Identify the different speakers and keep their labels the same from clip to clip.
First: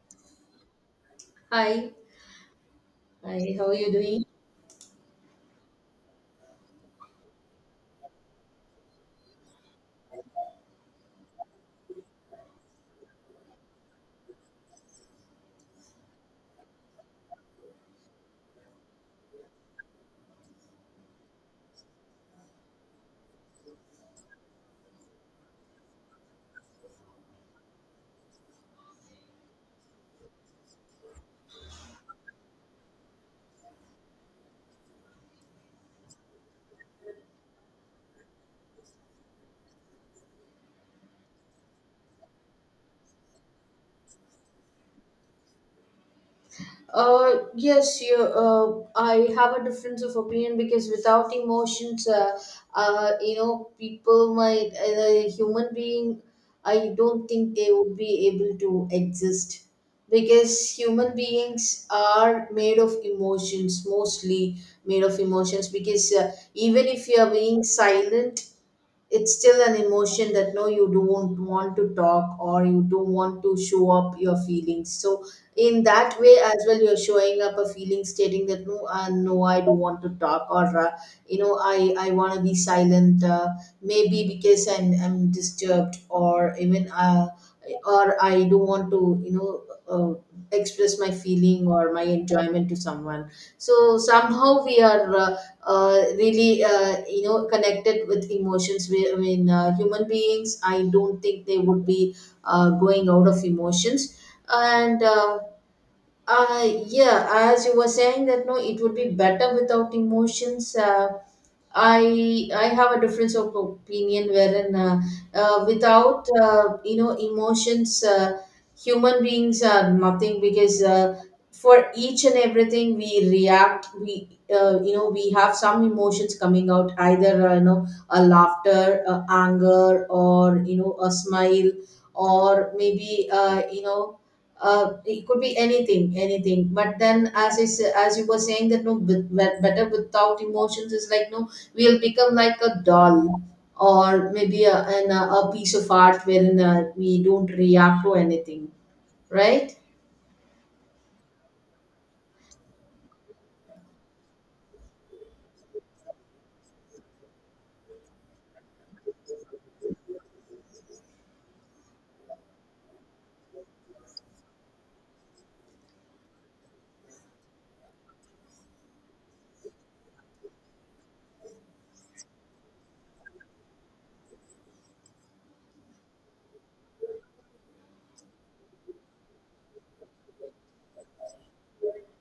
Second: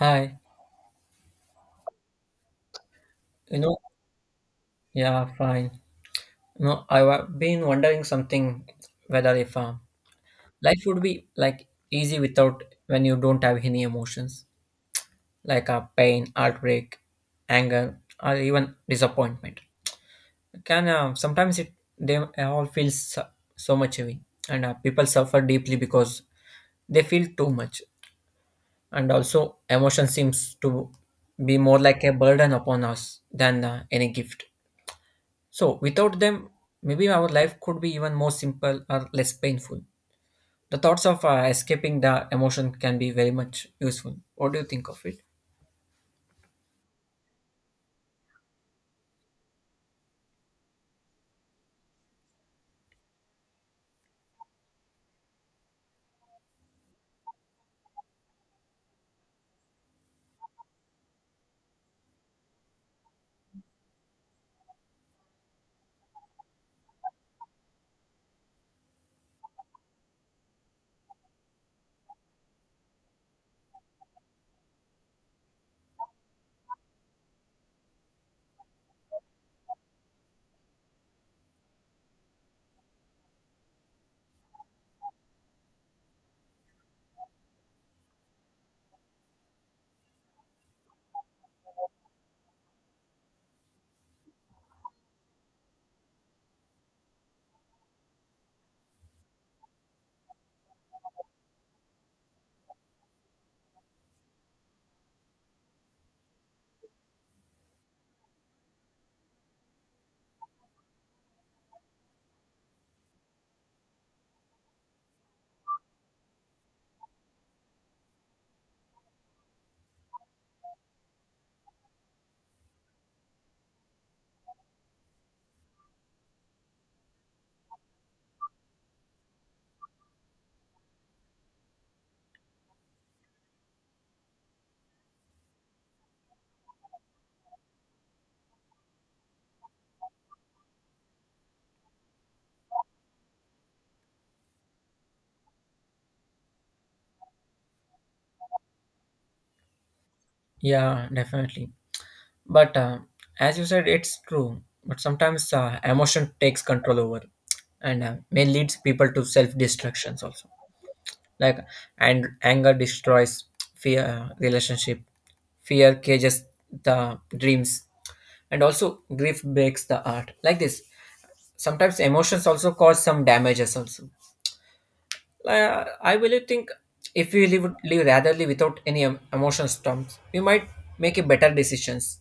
Speaker 1: Hi,
Speaker 2: Hi, hi.
Speaker 1: you
Speaker 2: How are
Speaker 1: know,
Speaker 2: you doing?
Speaker 1: yeah, fine. No, I've been wondering something whether if life would be like easy without when you don't have any emotions like pain, heartbreak, anger, or even disappointment. Can sometimes it they all feel so much heavy, and people suffer deeply because they feel too much, and also emotion seems to be more like a burden upon us than any gift. So, without them, maybe our life could be even more simple or less painful. The thoughts of escaping the emotion can be very much useful. What do you think of it?
Speaker 2: Yes, you, I have a difference of opinion because without emotions, people might, human being, I don't think they would be able to exist because human beings are made of emotions, mostly made of emotions. Because even if you are being silent, it's still an emotion that no you don't want to talk or you don't want to show up your feelings, so in that way as well you're showing up a feeling stating that no, no, I don't want to talk, or, I want to be silent, maybe because I'm disturbed, or even, or I don't want to uh, express my feeling or my enjoyment to someone. So somehow we are really connected with emotions. I mean, human beings, I don't think they would be going out of emotions. And yeah, as you were saying that no, it would be better without emotions, I have a difference of opinion wherein without emotions, human beings are nothing, because for each and everything we react. We we have some emotions coming out, either a laughter, anger, or you know, a smile, or maybe, it could be anything, anything. But then, as as you were saying, that no, better without emotions is like, no, we'll become like a doll, or maybe a piece of art wherein we don't react to anything, right?
Speaker 1: Yeah, definitely. But as you said, it's true. But sometimes emotion takes control over and may leads people to self destructions also. Like and anger destroys fear relationship, fear cages the dreams, and also grief breaks the art. Like this, sometimes emotions also cause some damages also. I really think if we live ratherly without any emotional storms, we might make a better decisions.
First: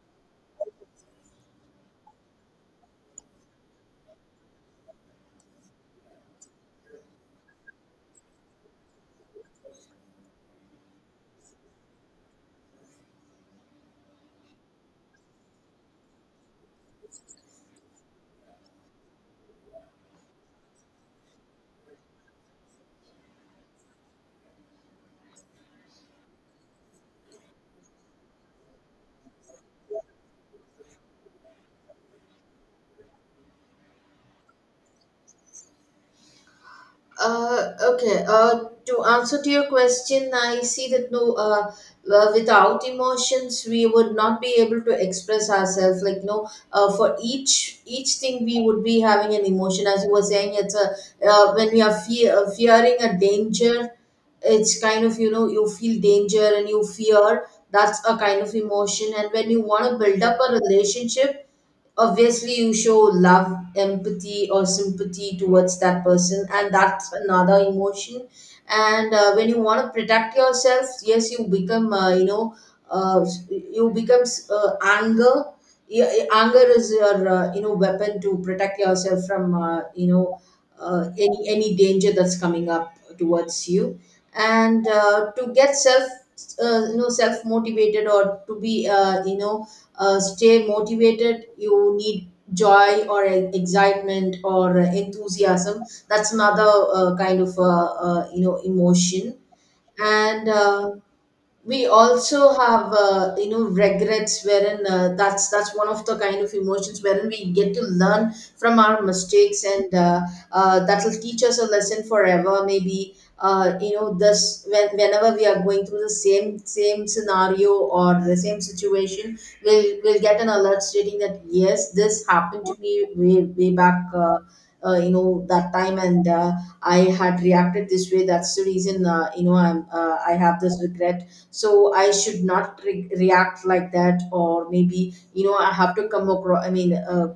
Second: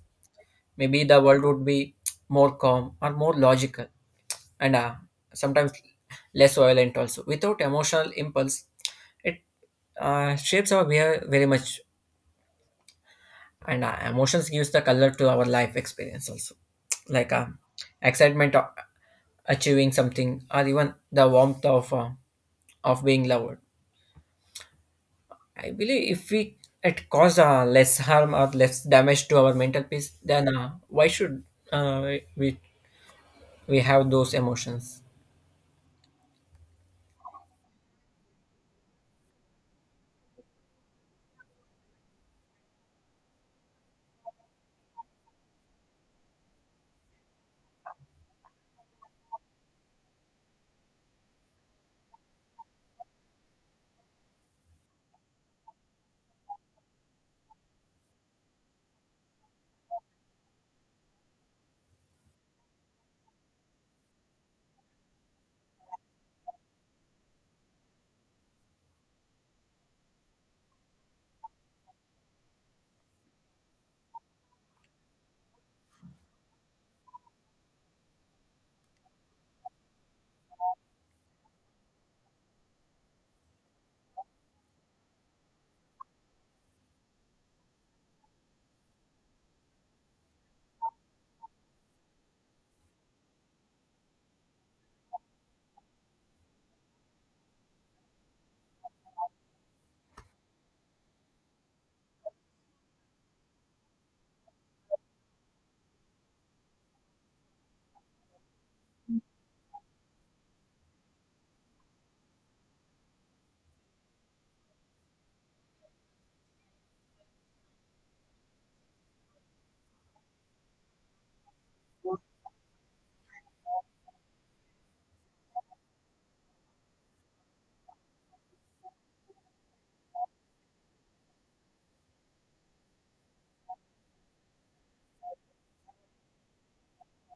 Speaker 1: Maybe the world would be more calm or more logical, and sometimes less violent also without emotional impulse. It shapes our behavior very much, and emotions gives the color to our life experience also, like excitement of achieving something or even the warmth of being loved. I believe if we it cause less harm or less damage to our mental peace, then why should uh, we we have those emotions?
Speaker 2: Okay. To answer to your question, I see that no, without emotions, we would not be able to express ourselves. Like no, for each thing, we would be having an emotion. As you were saying, it's a, when we are fear, fearing a danger, it's kind of, you know, you feel danger and you fear. That's a kind of emotion. And when you want to build up a relationship, obviously you show love, empathy, or sympathy towards that person, and that's another emotion. And when you want to protect yourself, yes, you become uh, you becomes anger. Yeah, anger is your weapon to protect yourself from any danger that's coming up towards you. And to get self self motivated, or to be stay motivated, you need joy or excitement or enthusiasm. That's another kind of emotion. And we also have regrets, wherein that's one of the kind of emotions wherein we get to learn from our mistakes, and that will teach us a lesson forever, maybe, this when, whenever we are going through the same scenario or the same situation, we'll get an alert stating that yes, this happened to me way, way back that time, and I had reacted this way. That's the reason, I have this regret, so I should not react like that, or maybe, you know, I have to come across, i mean uh,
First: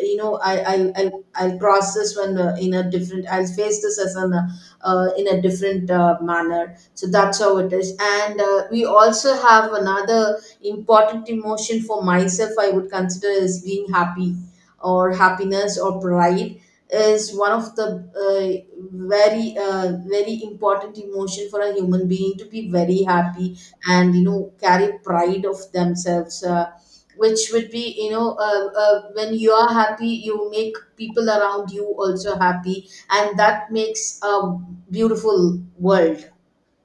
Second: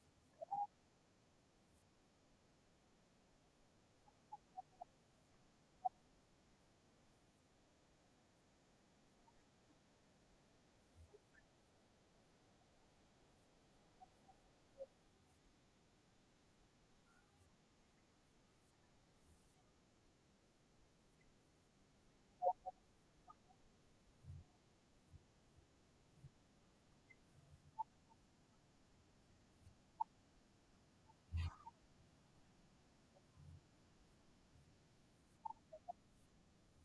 Speaker 2: you know I, I'll process when in a different, I'll face this as an in a different manner. So that's how it is. And we also have another important emotion. For myself, I would consider as being happy, or happiness or pride is one of the very important emotion for a human being, to be very happy and, you know, carry pride of themselves, which would be, you know, when you are happy you make people around you also happy, and that makes a beautiful world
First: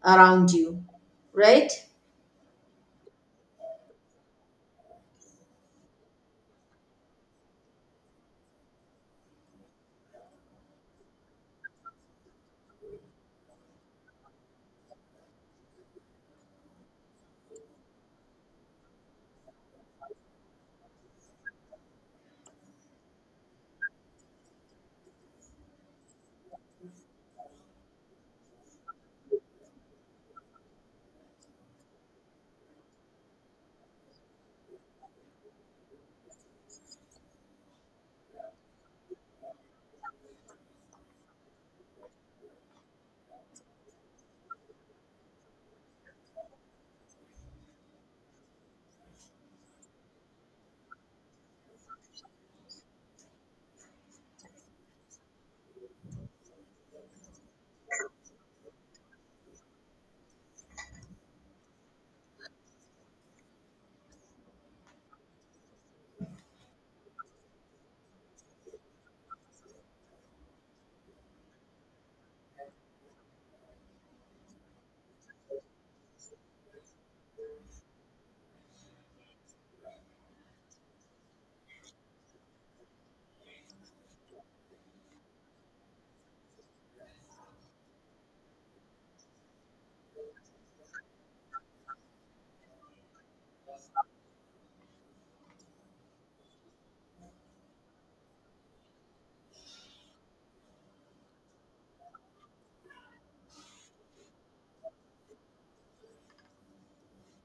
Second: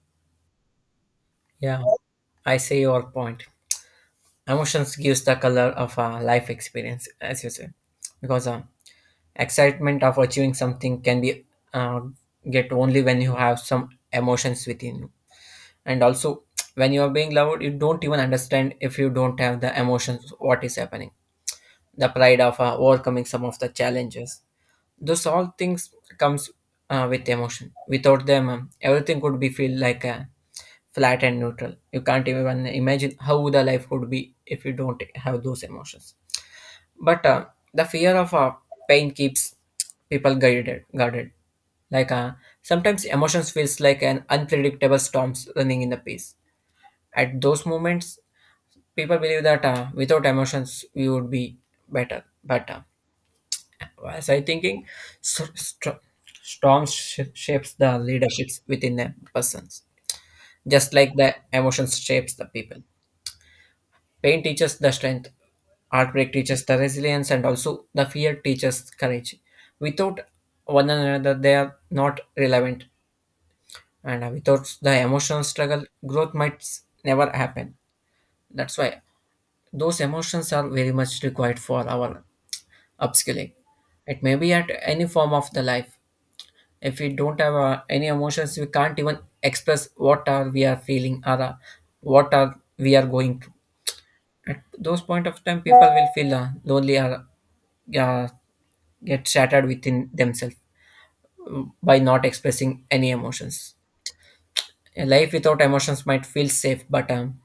Speaker 2: around you, right?
Speaker 1: Yeah, I see your point. Emotions gives the color of a life experience, as you said, because excitement of achieving something can be uh, get only when you have some emotions within you, and also when you are being loved, you don't even understand if you don't have the emotions what is happening. The pride of overcoming some of the challenges. Those all things comes with emotion. Without them, everything could be feel like flat and neutral. You can't even imagine how the life would be if you don't have those emotions. But the fear of pain keeps people guarded. Like sometimes emotions feels like an unpredictable storms running in the peace. At those moments, people believe that without emotions we would be better. But as I thinking, st- st- storm shapes the leaderships within a persons, just like the emotions shapes the people. Pain teaches the strength, heartbreak teaches the resilience, and also the fear teaches courage. Without one another, they are not relevant, and without the emotional struggle, growth might never happen. That's why those emotions are very much required for our upskilling. It may be at any form of the life. If we don't have any emotions, we can't even express what are we are feeling or what are we are going through. At those point of time, people will feel lonely or uh, get shattered within themselves by not expressing any emotions. A life without emotions might feel safe, but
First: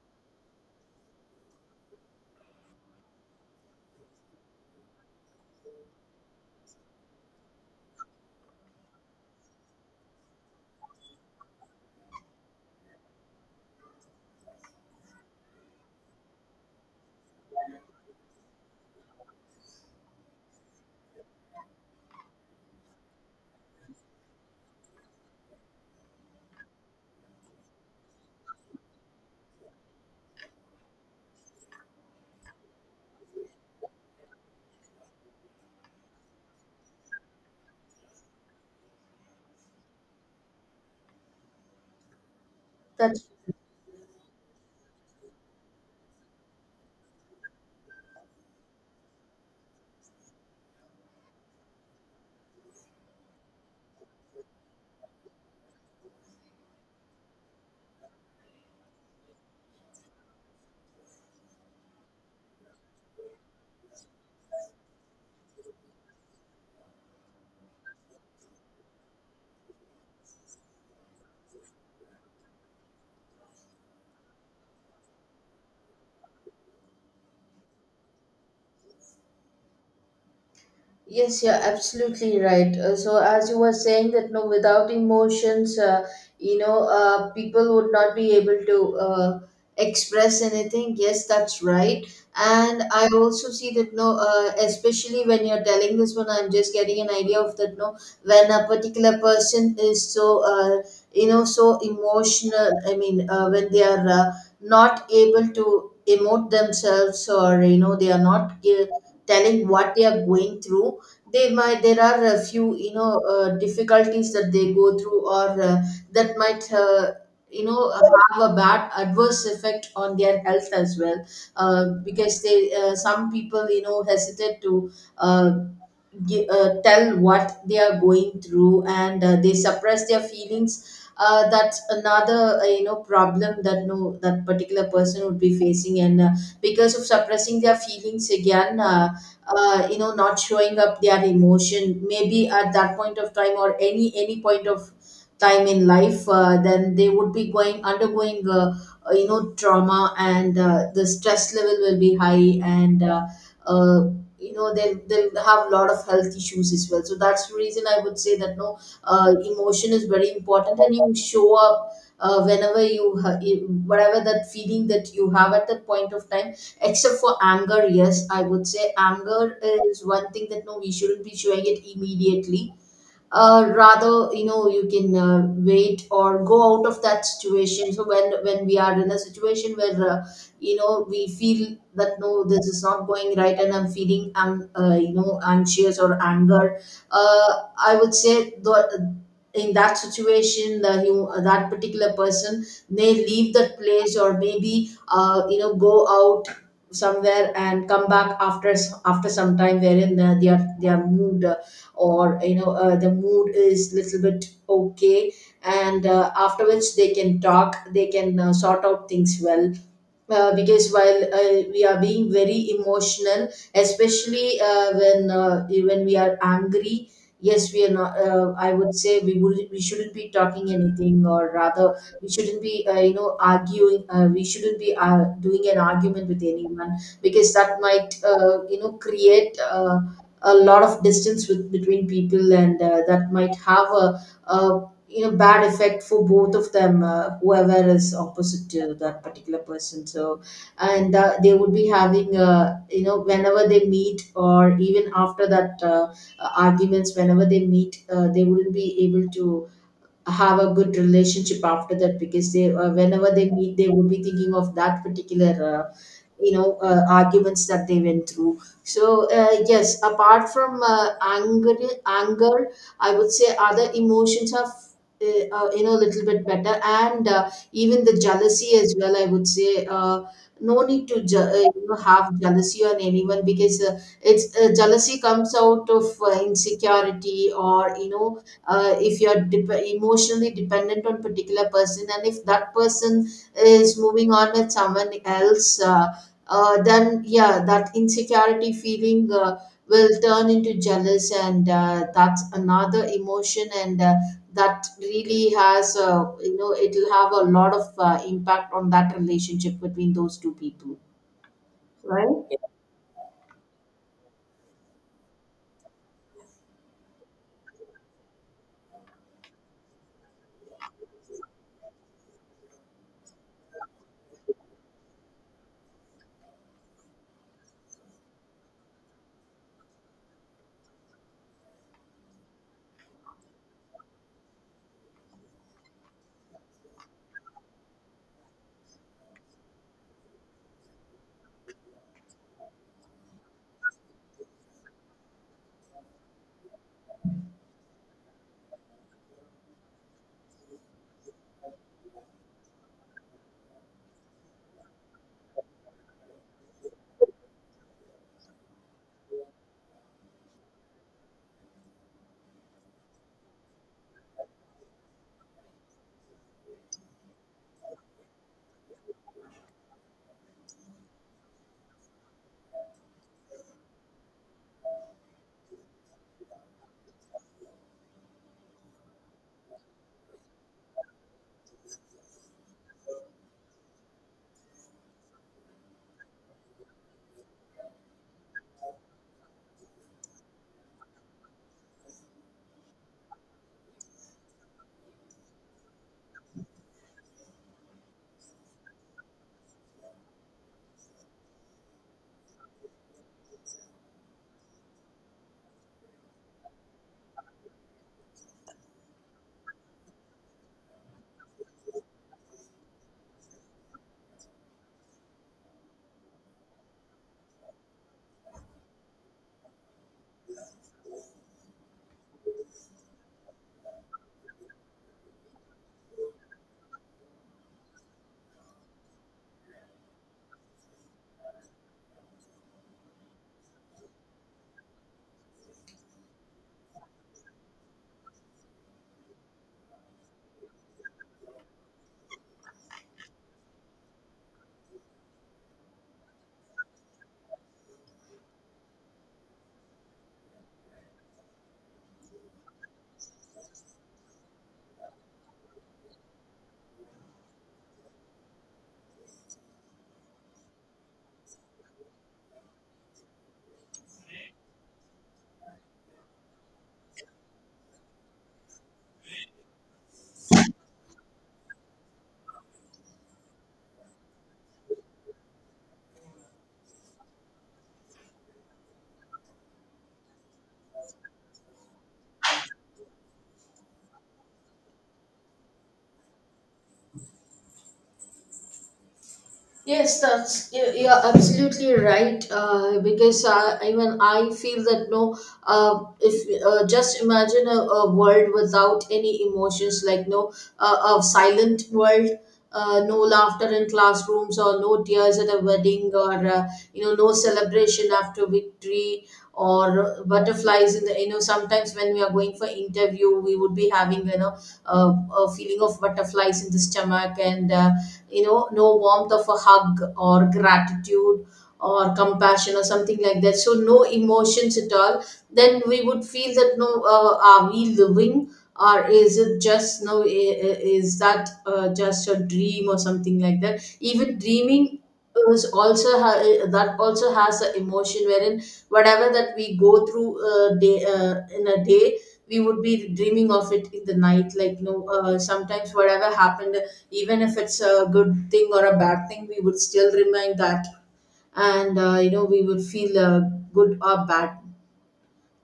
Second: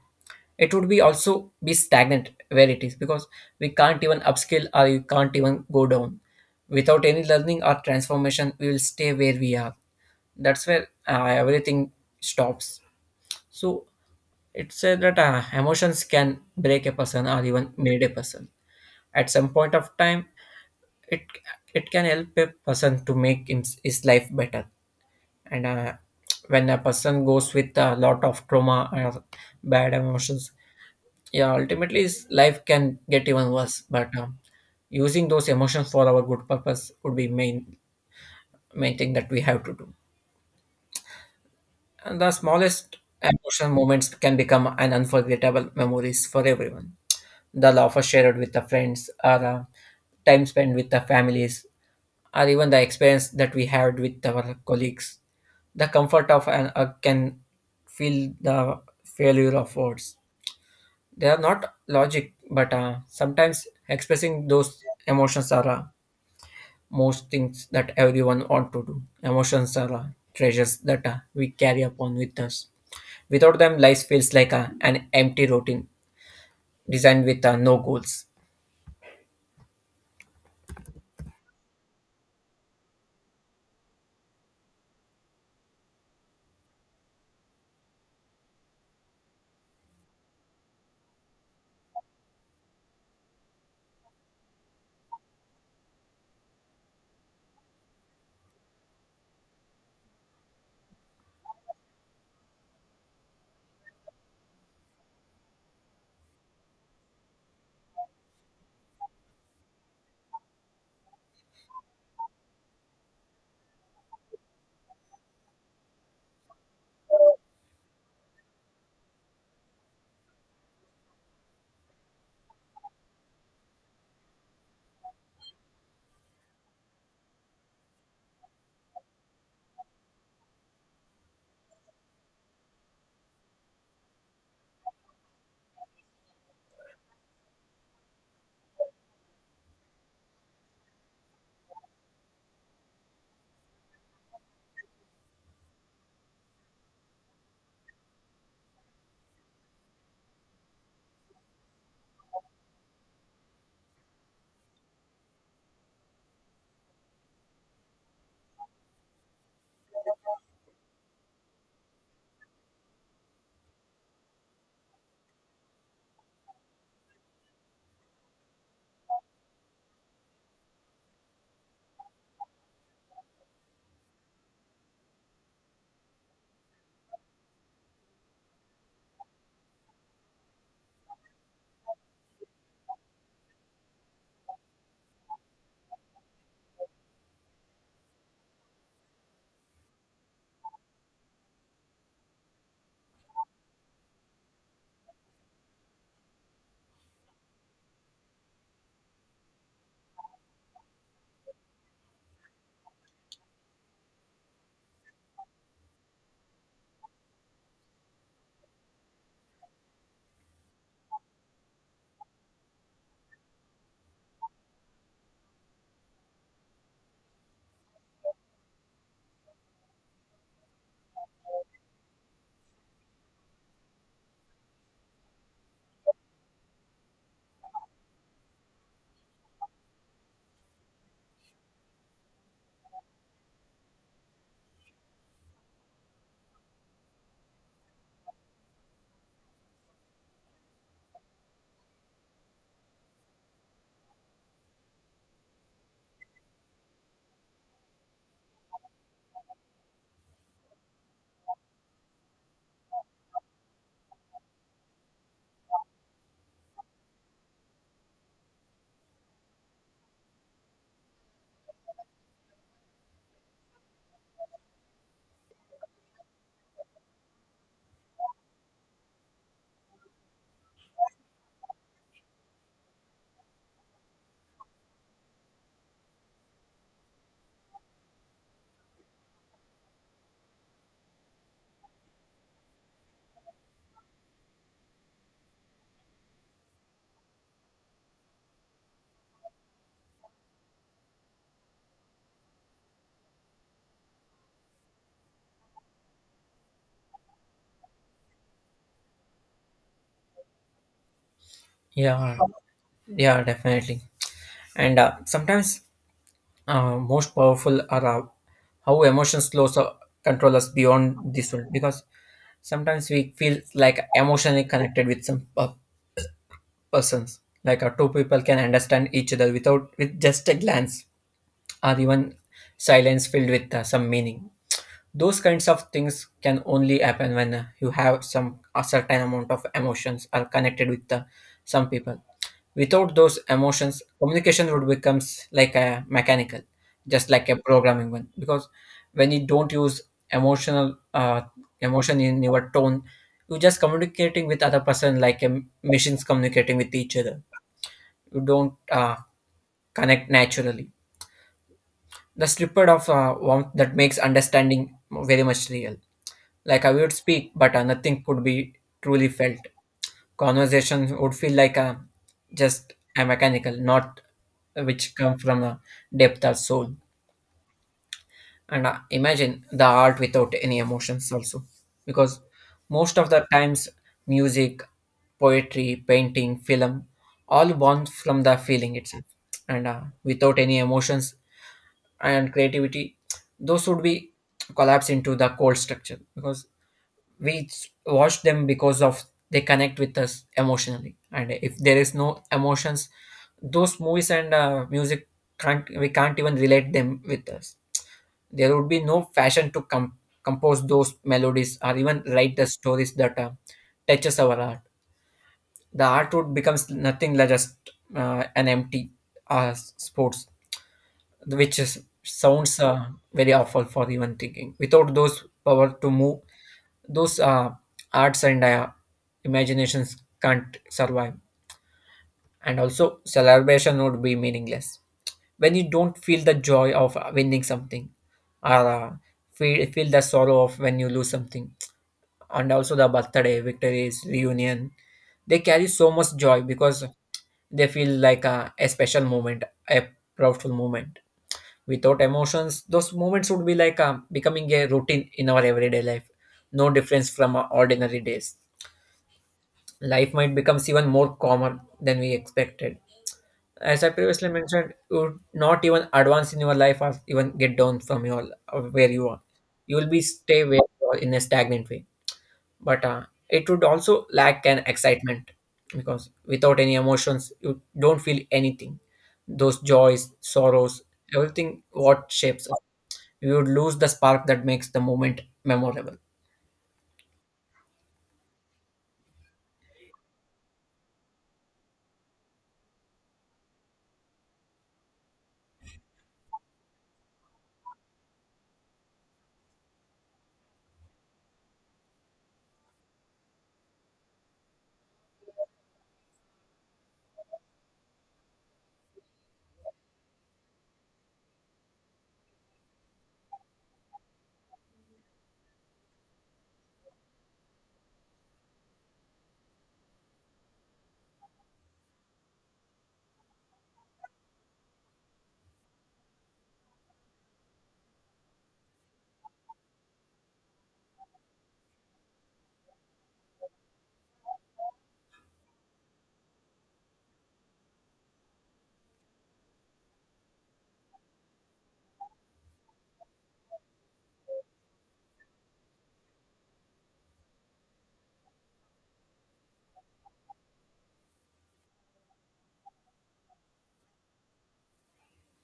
Speaker 1: it would be also be stagnant where it is because we can't even upskill or you can't even go down. Without any learning or transformation, we will stay where we are. That's where everything stops. So it said that emotions can break a person or even made a person. At some point of time, it it can help a person to make in, his life better. And when a person goes with a lot of trauma or bad emotions, yeah, ultimately his life can get even worse. But using those emotions for our good purpose would be main thing that we have to do. And the smallest
Speaker 2: that's
Speaker 1: emotional moments can become an unforgettable memories for everyone. The laughter shared with the friends or the time spent with the families or even the experience that we had with our colleagues. The comfort of an hug can feel the failure of words. They are not logic, but sometimes expressing those emotions are most things that everyone want to do. Emotions are treasures that we carry upon with us. Without them, life feels like a, an empty routine designed with no goals.
Speaker 2: Yes, you're absolutely right. So, as you were saying that no, without emotions, people would not be able to express anything. Yes, that's right. And I also see that no, especially when you're telling this one, I'm just getting an idea of that no, when a particular person is so, so emotional. I mean, when they are not able to emote themselves, or, you know, they are not telling what they are going through, they might, there are a few, you know, difficulties that they go through, or that might you know uh, have a bad adverse effect on their health as well, because they some people, you know, hesitate to uh, tell what they are going through, and they suppress their feelings. That's another problem that no, that particular person would be facing, and because of suppressing their feelings again, not showing up their emotion maybe at that point of time, or any point of time in life, then they would be going, undergoing trauma, and the stress level will be high, and uh, they'll have a lot of health issues as well. So that's the reason I would say that no, emotion is very important, and you show up whenever whatever that feeling that you have at that point of time, except for anger. Yes, I would say anger is one thing that no, we shouldn't be showing it immediately. Rather, you know, you can wait or go out of that situation. So when we are in a situation where we feel that no, this is not going right, and I'm feeling, I'm anxious or anger, I would say the, in that situation, the you that particular person may leave that place, or maybe, go out somewhere and come back after after some time, wherein their mood, or, you know, the mood is little bit okay, and after which they can talk, they can sort out things well. Because while we are being very emotional, especially when we are angry, yes, we are not. I would say we shouldn't be talking anything, or rather, we shouldn't be arguing. We shouldn't be doing an argument with anyone, because that might create a lot of distance with, between people, and that might have a, you know, bad effect for both of them, whoever is opposite to that particular person. So and they would be having, whenever they meet or even after that arguments, whenever they meet, they wouldn't be able to have a good relationship after that, because they whenever they meet, they would be thinking of that particular arguments that they went through. So yes, apart from anger, anger, I would say other emotions are a little bit better. And even the jealousy as well, I would say, no need to you know, have jealousy on anyone, because it's jealousy comes out of insecurity, or you know, if you're emotionally dependent on particular person, and if that person is moving on with someone else, then yeah, that insecurity feeling will turn into jealous, and that's another emotion, and that really has it'll have a lot of impact on that relationship between those two people, right?
Speaker 1: yeah yeah, definitely. And sometimes most powerful are how emotions close control us beyond this world, because sometimes we feel like emotionally connected with some persons, like two people can understand each other without with just a glance, or even silence filled with some meaning. Those kinds of things can only happen when you have some a certain amount of emotions are connected with the, some people. Without those emotions, communication would becomes like a mechanical, just like a programming one. Because when you don't use emotional uh, emotion in your tone, you're just communicating with other person like a machines communicating with each other. You don't connect naturally. The slippage of warmth that makes understanding very much real. Like I would speak, but nothing could be truly felt. Conversation would feel like a just a mechanical, not which come from a depth or soul. And imagine the art without any emotions also, because most of the times music, poetry, painting, film, all born from the feeling itself. And without any emotions and creativity, those would be collapse into the cold structure, because we watch them because of they connect with us emotionally. And if there is no emotions, those movies and music can't we can't even relate them with us. There would be no fashion to compose those melodies or even write the stories that touches our art. The art would becomes nothing like just an empty uh, sports, which is sounds very awful for even thinking. Without those power to move, those arts and imaginations can't survive. And also celebration would be meaningless when you don't feel the joy of winning something, or feel the sorrow of when you lose something. And also the birthday victories reunion, they carry so much joy because they feel like a special moment, a proudful moment. Without emotions, those moments would be like becoming a routine in our everyday life, no difference from our ordinary days. Life might become even more calmer than we expected. As I previously mentioned, you would not even advance in your life or even get down from your of where you are. You will be stay where you are in a stagnant way. But it would also lack an excitement because without any emotions, you don't feel anything. Those joys, sorrows, everything what shapes up. You would lose the spark that makes the moment memorable.
Speaker 2: Yes, you're absolutely right. Because even I feel that no, if just imagine a world without any emotions, like no, a silent world, no laughter in classrooms, or no tears at a wedding, or no celebration after victory, or butterflies in the, you know, sometimes when we are going for interview, we would be having, you know, a feeling of butterflies in the stomach and. No warmth of a hug or gratitude or compassion or something like that, so no emotions at all. Then we would feel that, no, are we living, or is it just, no, is that, just a dream or something like that? Even dreaming is also that also has an emotion, wherein whatever that we go through, day in a day, we would be dreaming of it in the night. Like, no, sometimes whatever happened, even if it's a good thing or a bad thing, we would still remind that. And we would feel good or bad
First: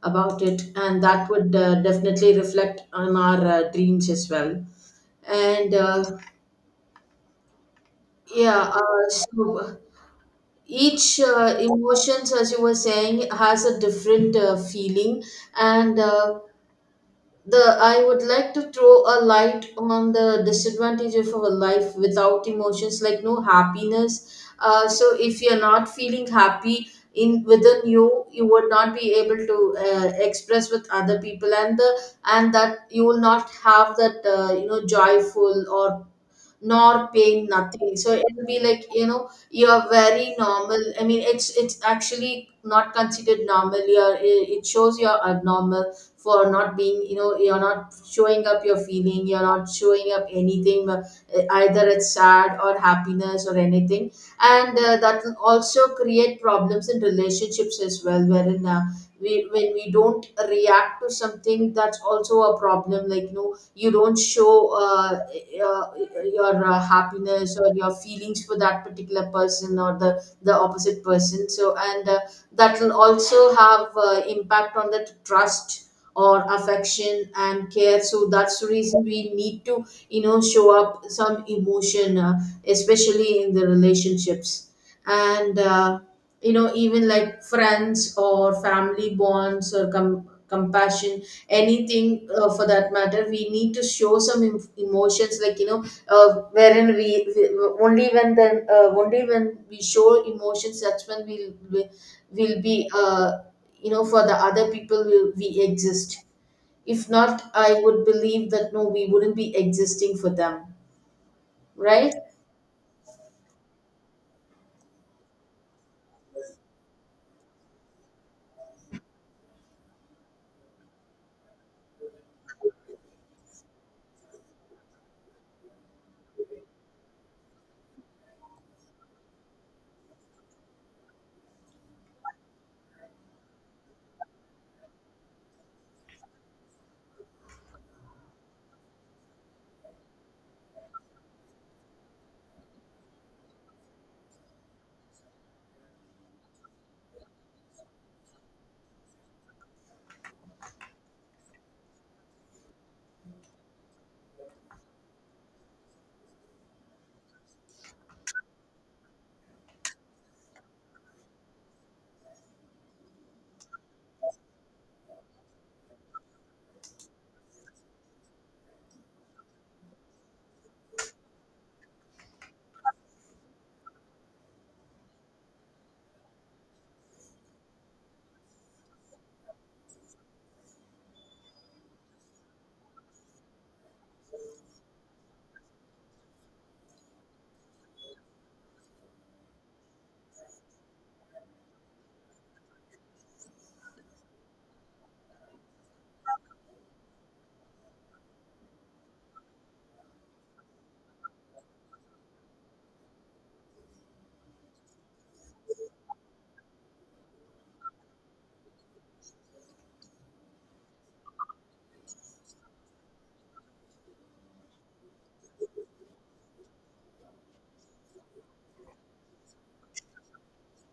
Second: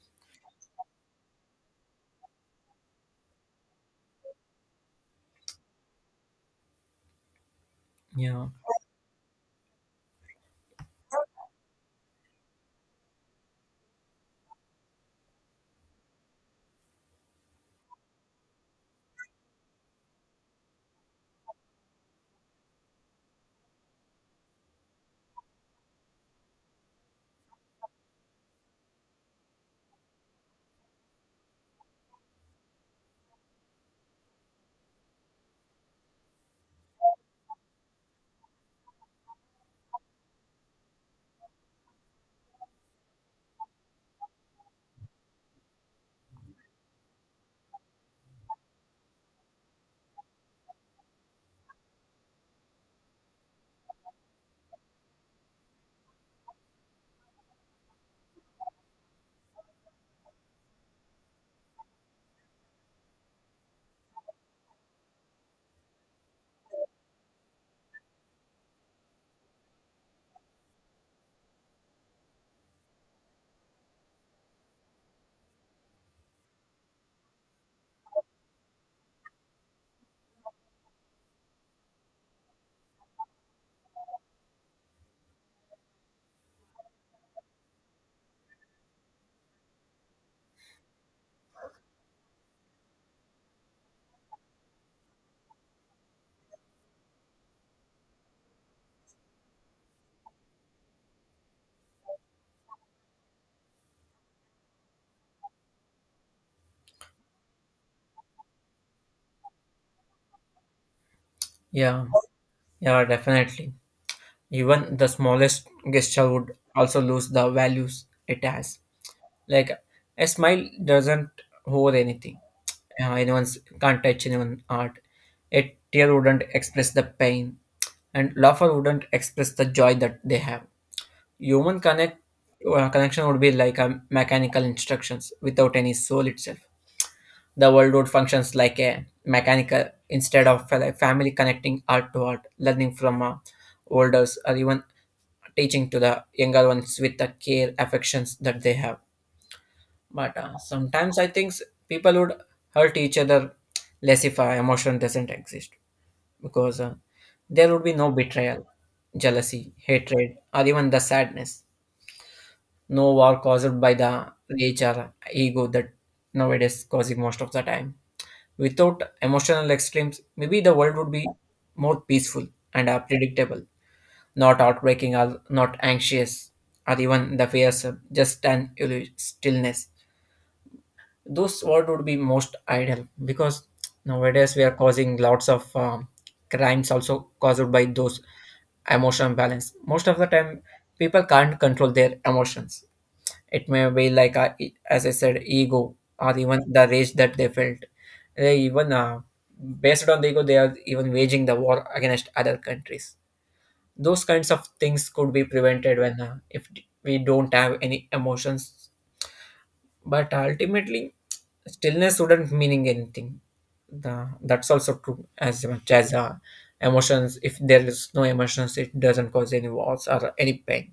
Speaker 2: about it, and that would definitely reflect on our dreams as well. And
Speaker 1: Yeah,
Speaker 2: yeah. So each emotions, as you were saying, has a different feeling. And the I would like to throw a light on the disadvantage of our life without emotions, like no happiness. So if you're not feeling happy in within you, you would not be able to express with other people. And the and that you will not have that, joyful or nor pain, nothing. So it'll be like, you're very normal. I mean, it's actually not considered normal. You're, it shows you're abnormal for not being, you're not showing up your feeling. You're not showing up anything, either it's sad or happiness or anything. And that will also create problems in relationships as well, wherein, when we don't react to something, that's also a problem. Like, you don't show uh, your happiness or your feelings for that particular person or the opposite person. So, and that will also have impact on the trust or affection and care. So that's the reason we need to, show up some emotion, especially in the relationships. And even like friends or family bonds or compassion, anything for that matter, we need to show some emotions, like, wherein we only when, then only when we show emotions, that's when will be, for the other people will we exist. If not, I would believe that, no, we wouldn't be existing for them,
Speaker 1: yeah,
Speaker 2: right?
Speaker 1: yeah, definitely. Even the smallest gesture would also lose the values it has. Like a smile doesn't hold anything. Anyone's can't touch anyone's art. A tear wouldn't express the pain, and laughter wouldn't express the joy that they have. Human connection would be like a mechanical instructions without any soul itself. The world would functions like a mechanical instead of a family connecting art to art, learning from elders, or even teaching to the younger ones with the care affections that they have. But sometimes I think people would hurt each other less if emotion doesn't exist, because there would be no betrayal, jealousy, hatred, or even the sadness. No war caused by the rage or ego that nowadays causing most of the time. Without emotional extremes, maybe the world would be more peaceful and predictable, not heartbreaking or not anxious, or even the fears of just an stillness. Those words would be most ideal because nowadays we are causing lots of crimes also caused by those emotional balance. Most of the time people can't control their emotions. It may be like as I said, ego or even the rage that they felt. They even based on the ego, they are even waging the war against other countries. Those kinds of things could be prevented when if we don't have any emotions. But ultimately, stillness wouldn't meaning anything. The, that's also true. As much as emotions, if there is no emotions, it doesn't cause any wars or any pain.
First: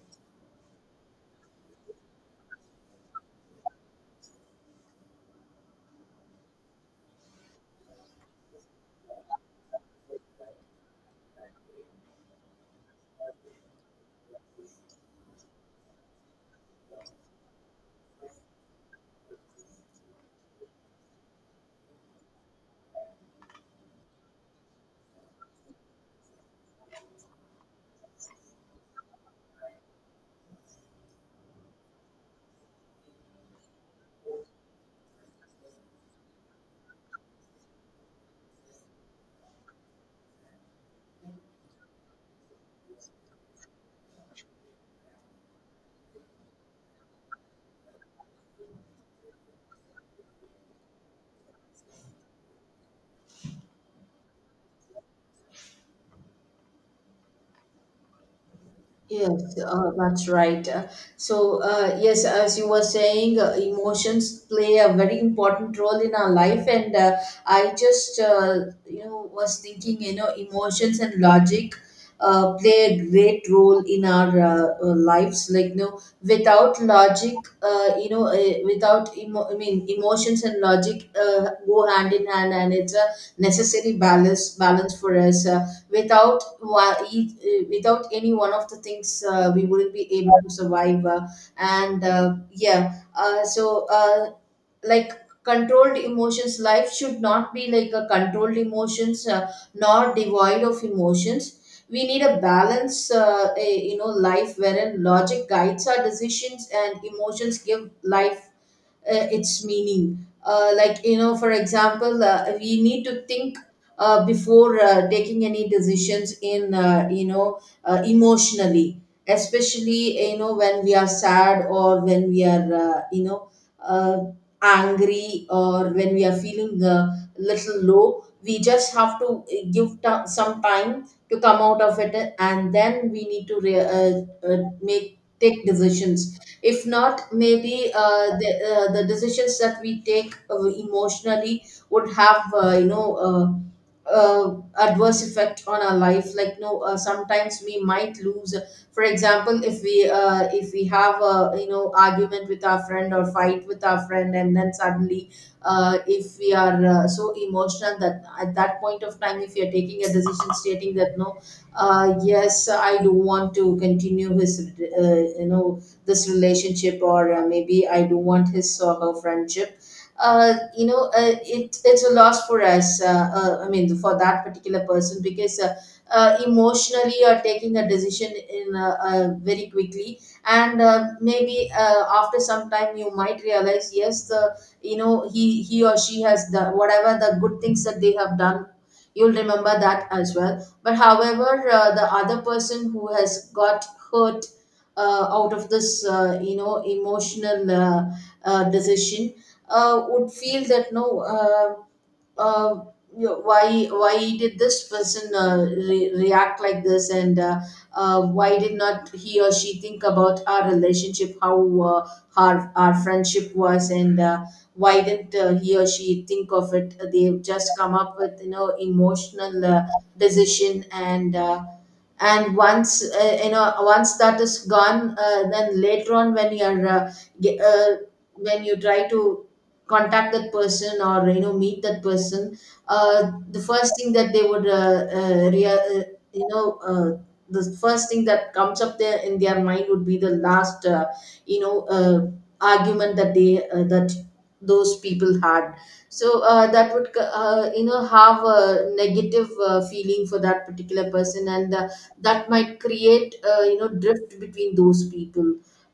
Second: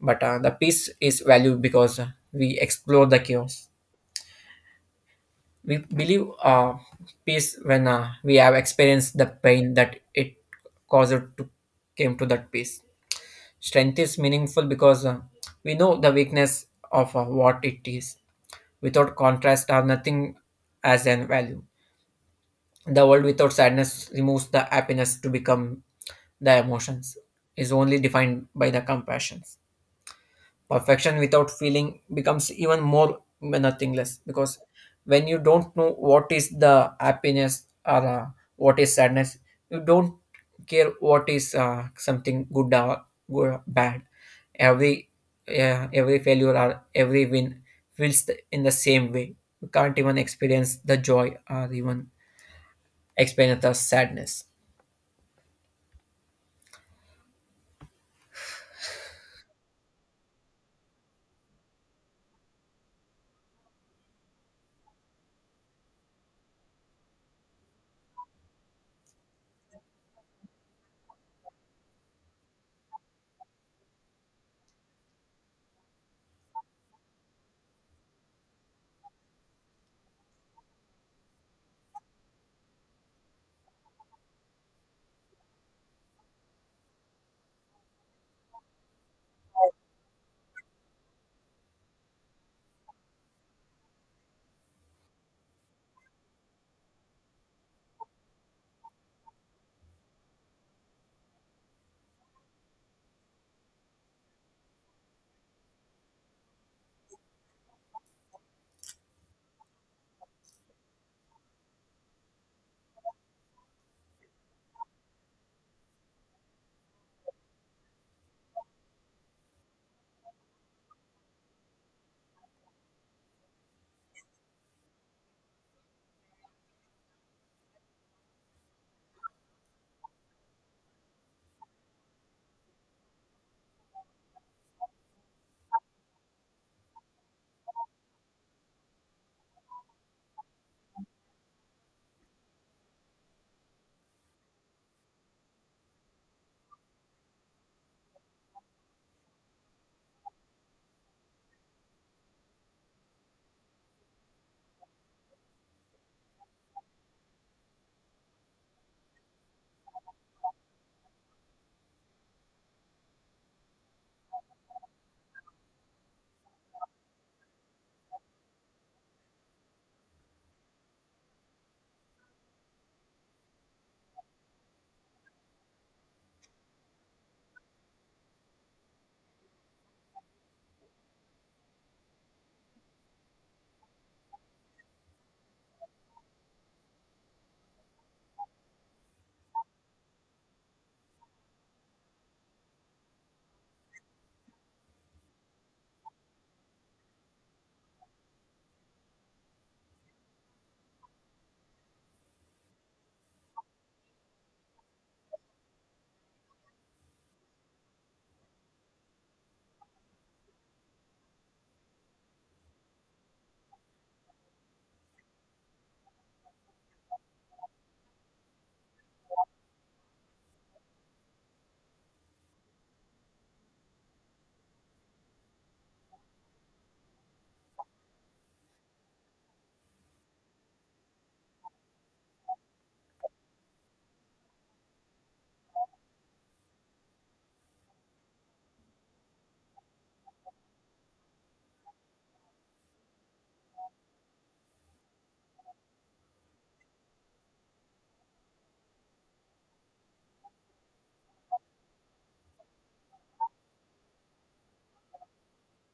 Speaker 1: But the peace is valued because we explore the chaos. We believe peace when we have experienced the pain that it caused to came to that peace. Strength is meaningful because we know the weakness of what it is. Without contrast, or nothing as an value. The world without sadness removes the happiness to become the emotions, is only defined by the compassions. Perfection without feeling becomes even more nothingness, because when you don't know what is the happiness or what is sadness, you don't care what is something good or good or bad. every every failure or every win feels the, in the same way. You can't even experience the joy or even experience the sadness.
Speaker 2: Yes, that's right. So, yes, as you were saying, emotions play a very important role in our life. And I just, was thinking, emotions and logic play a great role in our lives. Like, without logic, without I mean, emotions and logic go hand in hand, and it's a necessary balance for us. Without wa- each, Without any one of the things, we wouldn't be able to survive. And, yeah. So, like, controlled emotions, life should not be like a controlled emotions, nor devoid of emotions. We need a balance, a, you know life wherein logic guides our decisions and emotions give life its meaning. Like, for example, we need to think before taking any decisions in, emotionally, especially, when we are sad, or when we are, uh, angry, or when we are feeling a little low. We just have to, give some time to come out of it, and then we need to re- make take decisions. If not, maybe, the decisions that we take emotionally would have adverse effect on our life, like, no, sometimes we might lose. For example, if we, if we have a, argument with our friend or fight with our friend, and then suddenly, if we are so emotional that at that point of time, if you're taking a decision stating that, no, yes, I do want to continue his, uh, you know this relationship, or maybe I do want his or her friendship. It's a loss for us. I mean, for that particular person, because, emotionally, or taking a decision in, very quickly. And maybe after some time you might realize, yes, the you know he or she has done whatever the good things that they have done. You'll remember that as well. But however, the other person who has got hurt out of this, emotional decision, would feel that, no, uh, why did this person, react like this, and, why did not he or she think about our relationship, how our friendship was, and why didn't, he or she think of it? They've just come up with, emotional decision. And uh, and once uh, you know once that is gone, then later on, when you're ge- uh, when you try to contact that person or, you know, meet that person, the first thing that they would, you know uh, the first thing that comes up there in their mind would be the last, you know uh, argument that they that those people had. So that would, have a negative feeling for that particular person. And that might create, drift between those people.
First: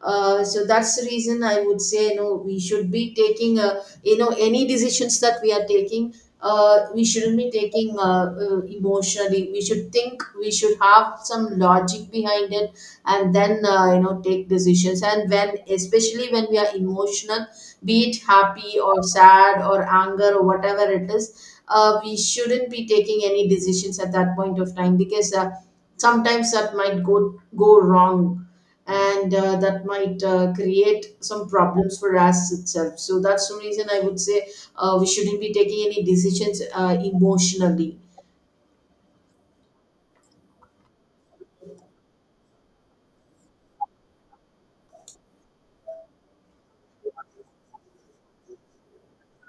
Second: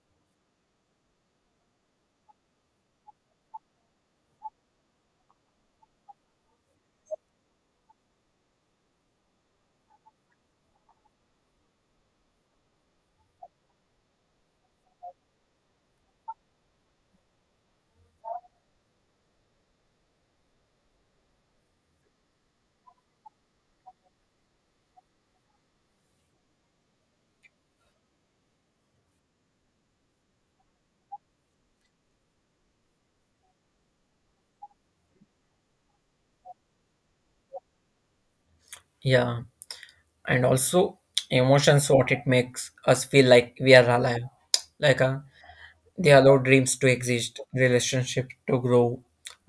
Speaker 2: So that's the reason I would say, you know, we should be taking a, any decisions that we are taking, we shouldn't be taking emotionally. We should think, we should have some logic behind it, and then, take decisions. And when, especially when we are emotional, be it happy or sad or anger or whatever it is, we shouldn't be taking any decisions at that point of time, because sometimes that might go wrong, and that might create some problems for us itself. So that's the reason I would say, we shouldn't be taking any decisions emotionally.
Speaker 1: Yeah, and also emotions what it makes us feel like we are alive, like a. They allow dreams to exist, relationships to grow,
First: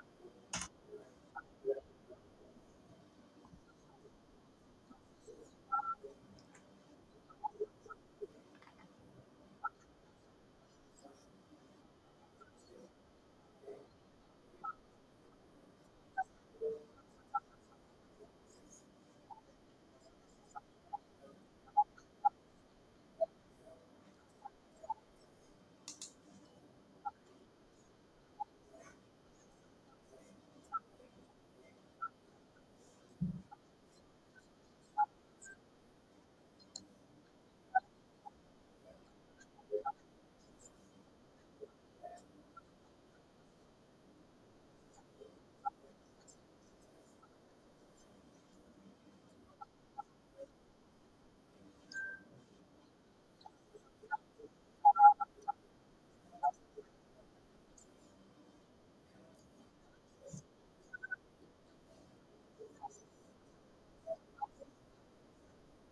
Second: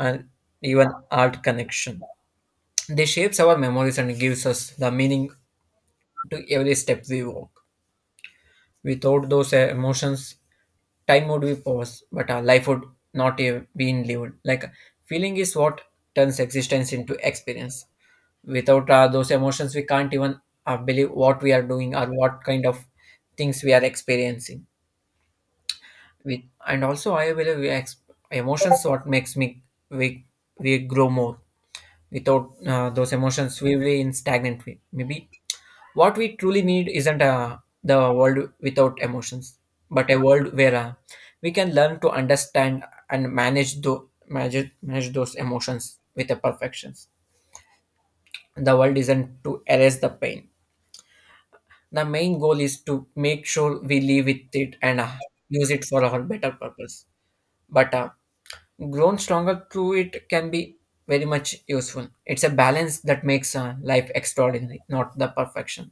Speaker 1: and even art connection. They shapes our memories and gives us the meaning to every step we walk. Without those emotions, time would be paused, but our life would not have been lived. Like feeling is what turns existence into experience. Without those emotions, we can't even believe what we are doing or what kind of things we are experiencing. With and also I believe emotions what makes me we we grow more. Without those emotions we will be in stagnant way maybe. What we truly need isn't the world without emotions, but a world where we can learn to understand and manage those manage those emotions with the perfections. The world isn't to erase the pain. The main goal is to make sure we live with it and use it for our better purpose. But grown stronger through it can be very much useful. It's a balance that makes life extraordinary, not the perfection.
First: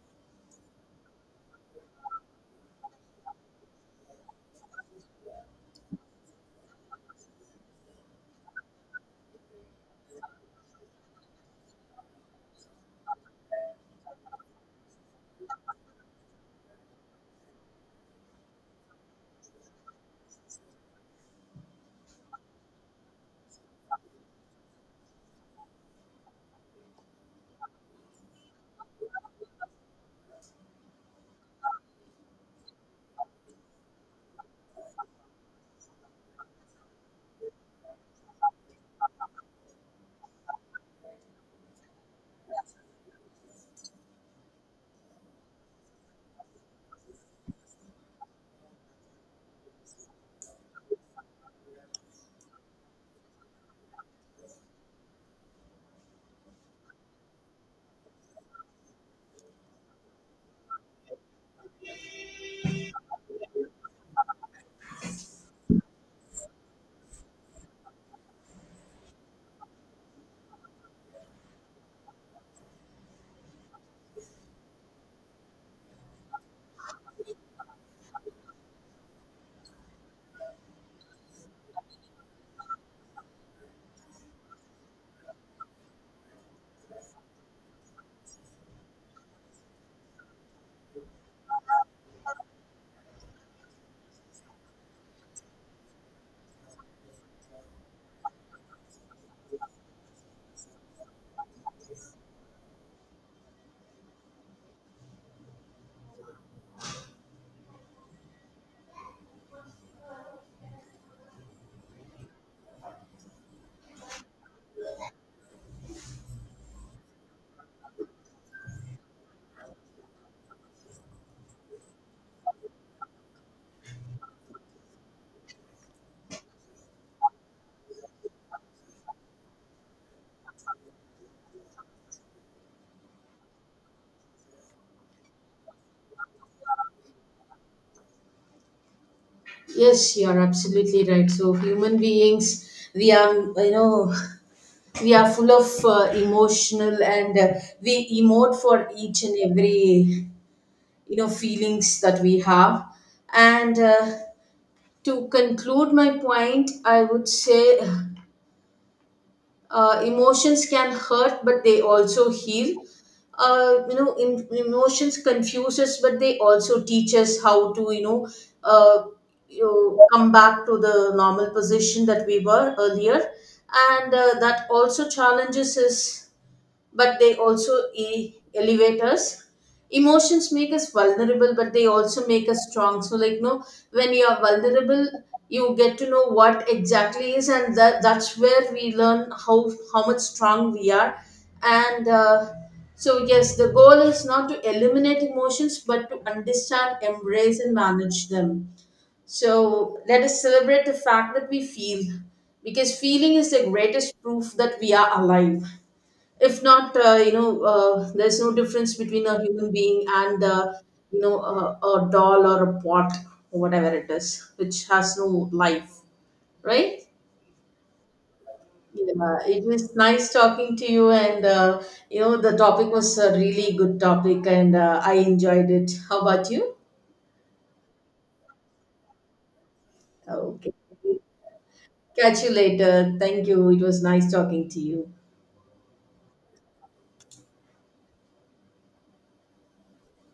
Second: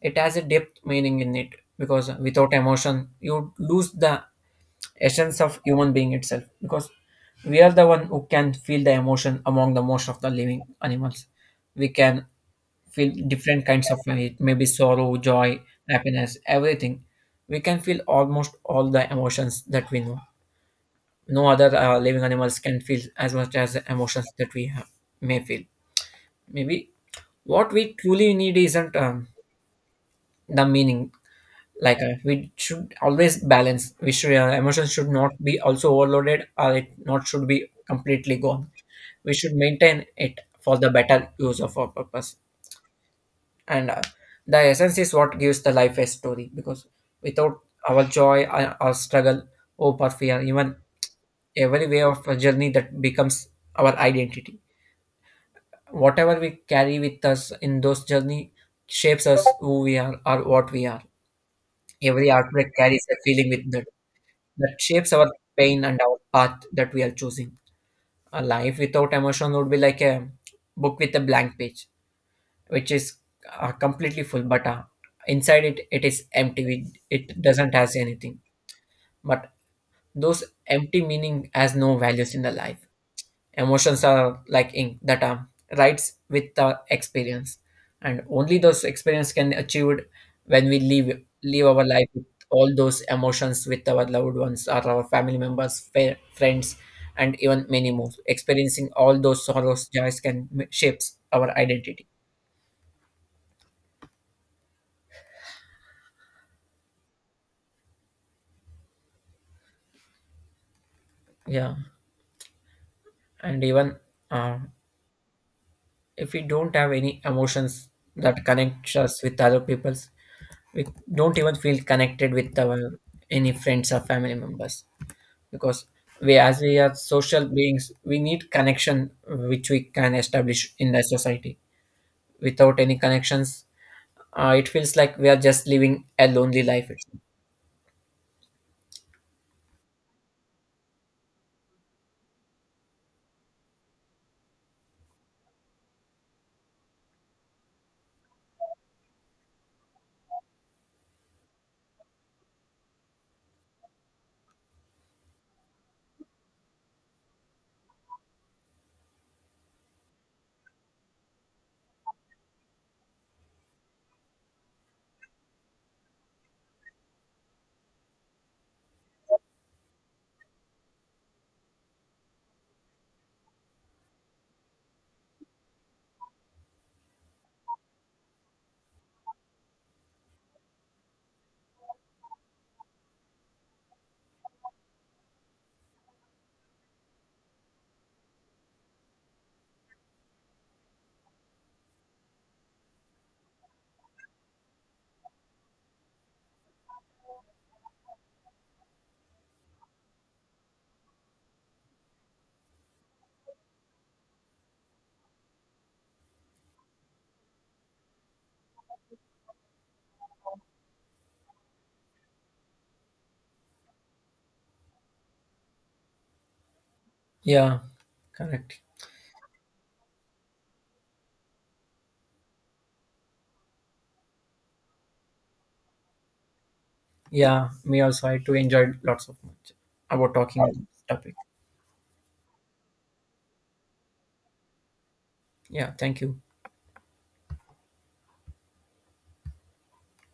Speaker 1: It has a depth meaning in it, because without emotion, you lose the essence of human being itself. Because we are the one who can feel the emotion among the most of the living animals. We can feel different kinds of it, maybe sorrow, joy, happiness, everything. We can feel almost all the emotions that we know. No other living animals can feel as much as the emotions that we have, may feel. Maybe what we truly need isn't the meaning. Like we should always balance. We should Emotions should not be also overloaded, or it not should be completely gone. We should maintain it for the better use of our purpose. And the essence is what gives the life a story. Because without our joy, our struggle, hope, or fear, even every way of a journey that becomes our identity. Whatever we carry with us in those journey shapes us who we are or what we are. Every heartbreak carries a feeling with that that shapes our pain and our path that we are choosing. A life without emotion would be like a book with a blank page, which is completely full, but inside it it is empty. It doesn't has anything, but those empty meaning has no values in the life. Emotions are like ink that are writes with the experience, and only those experience can achieved when we live our life with all those emotions with our loved ones or our family members, friends, and even many more. Experiencing all those sorrows, joys can shapes our identity. Yeah, and even uh, if we don't have any emotions that connect us with other people's, we don't even feel connected with our any friends or family members, because we as we are social beings we need connection which we can establish in the society. Without any connections, it feels like we are just living a lonely life itself.
Speaker 2: Yes, you are absolutely right. So human beings, we are, full of emotional. And we emote for each and every, feelings that we have. And to conclude my point, I would say, emotions can hurt, but they also heal. Emotions confuse us, but they also teach us how to, uh, come back to the normal position that we were earlier. And that also challenges us, but they also elevate us. Emotions make us vulnerable, but they also make us strong. So, like, no, when you are vulnerable, you get to know what exactly is, and that's where we learn how much strong we are. And so, yes, the goal is not to eliminate emotions, but to understand, embrace and manage them. So let us celebrate the fact that we feel, because feeling is the greatest proof that we are alive. If not, there's no difference between a human being and, a doll or a pot, or whatever it is, which has no life, right?
Speaker 1: Yeah, correct.
Speaker 2: Yeah, it was nice talking to you. And the topic was a really good topic, and I enjoyed it. How about you?
Speaker 1: Yeah, me also, I too enjoyed lots of much about talking on
Speaker 2: Okay.
Speaker 1: this topic.
Speaker 2: Catch you later. Thank you, it was nice talking to you.
Speaker 1: Yeah, thank you.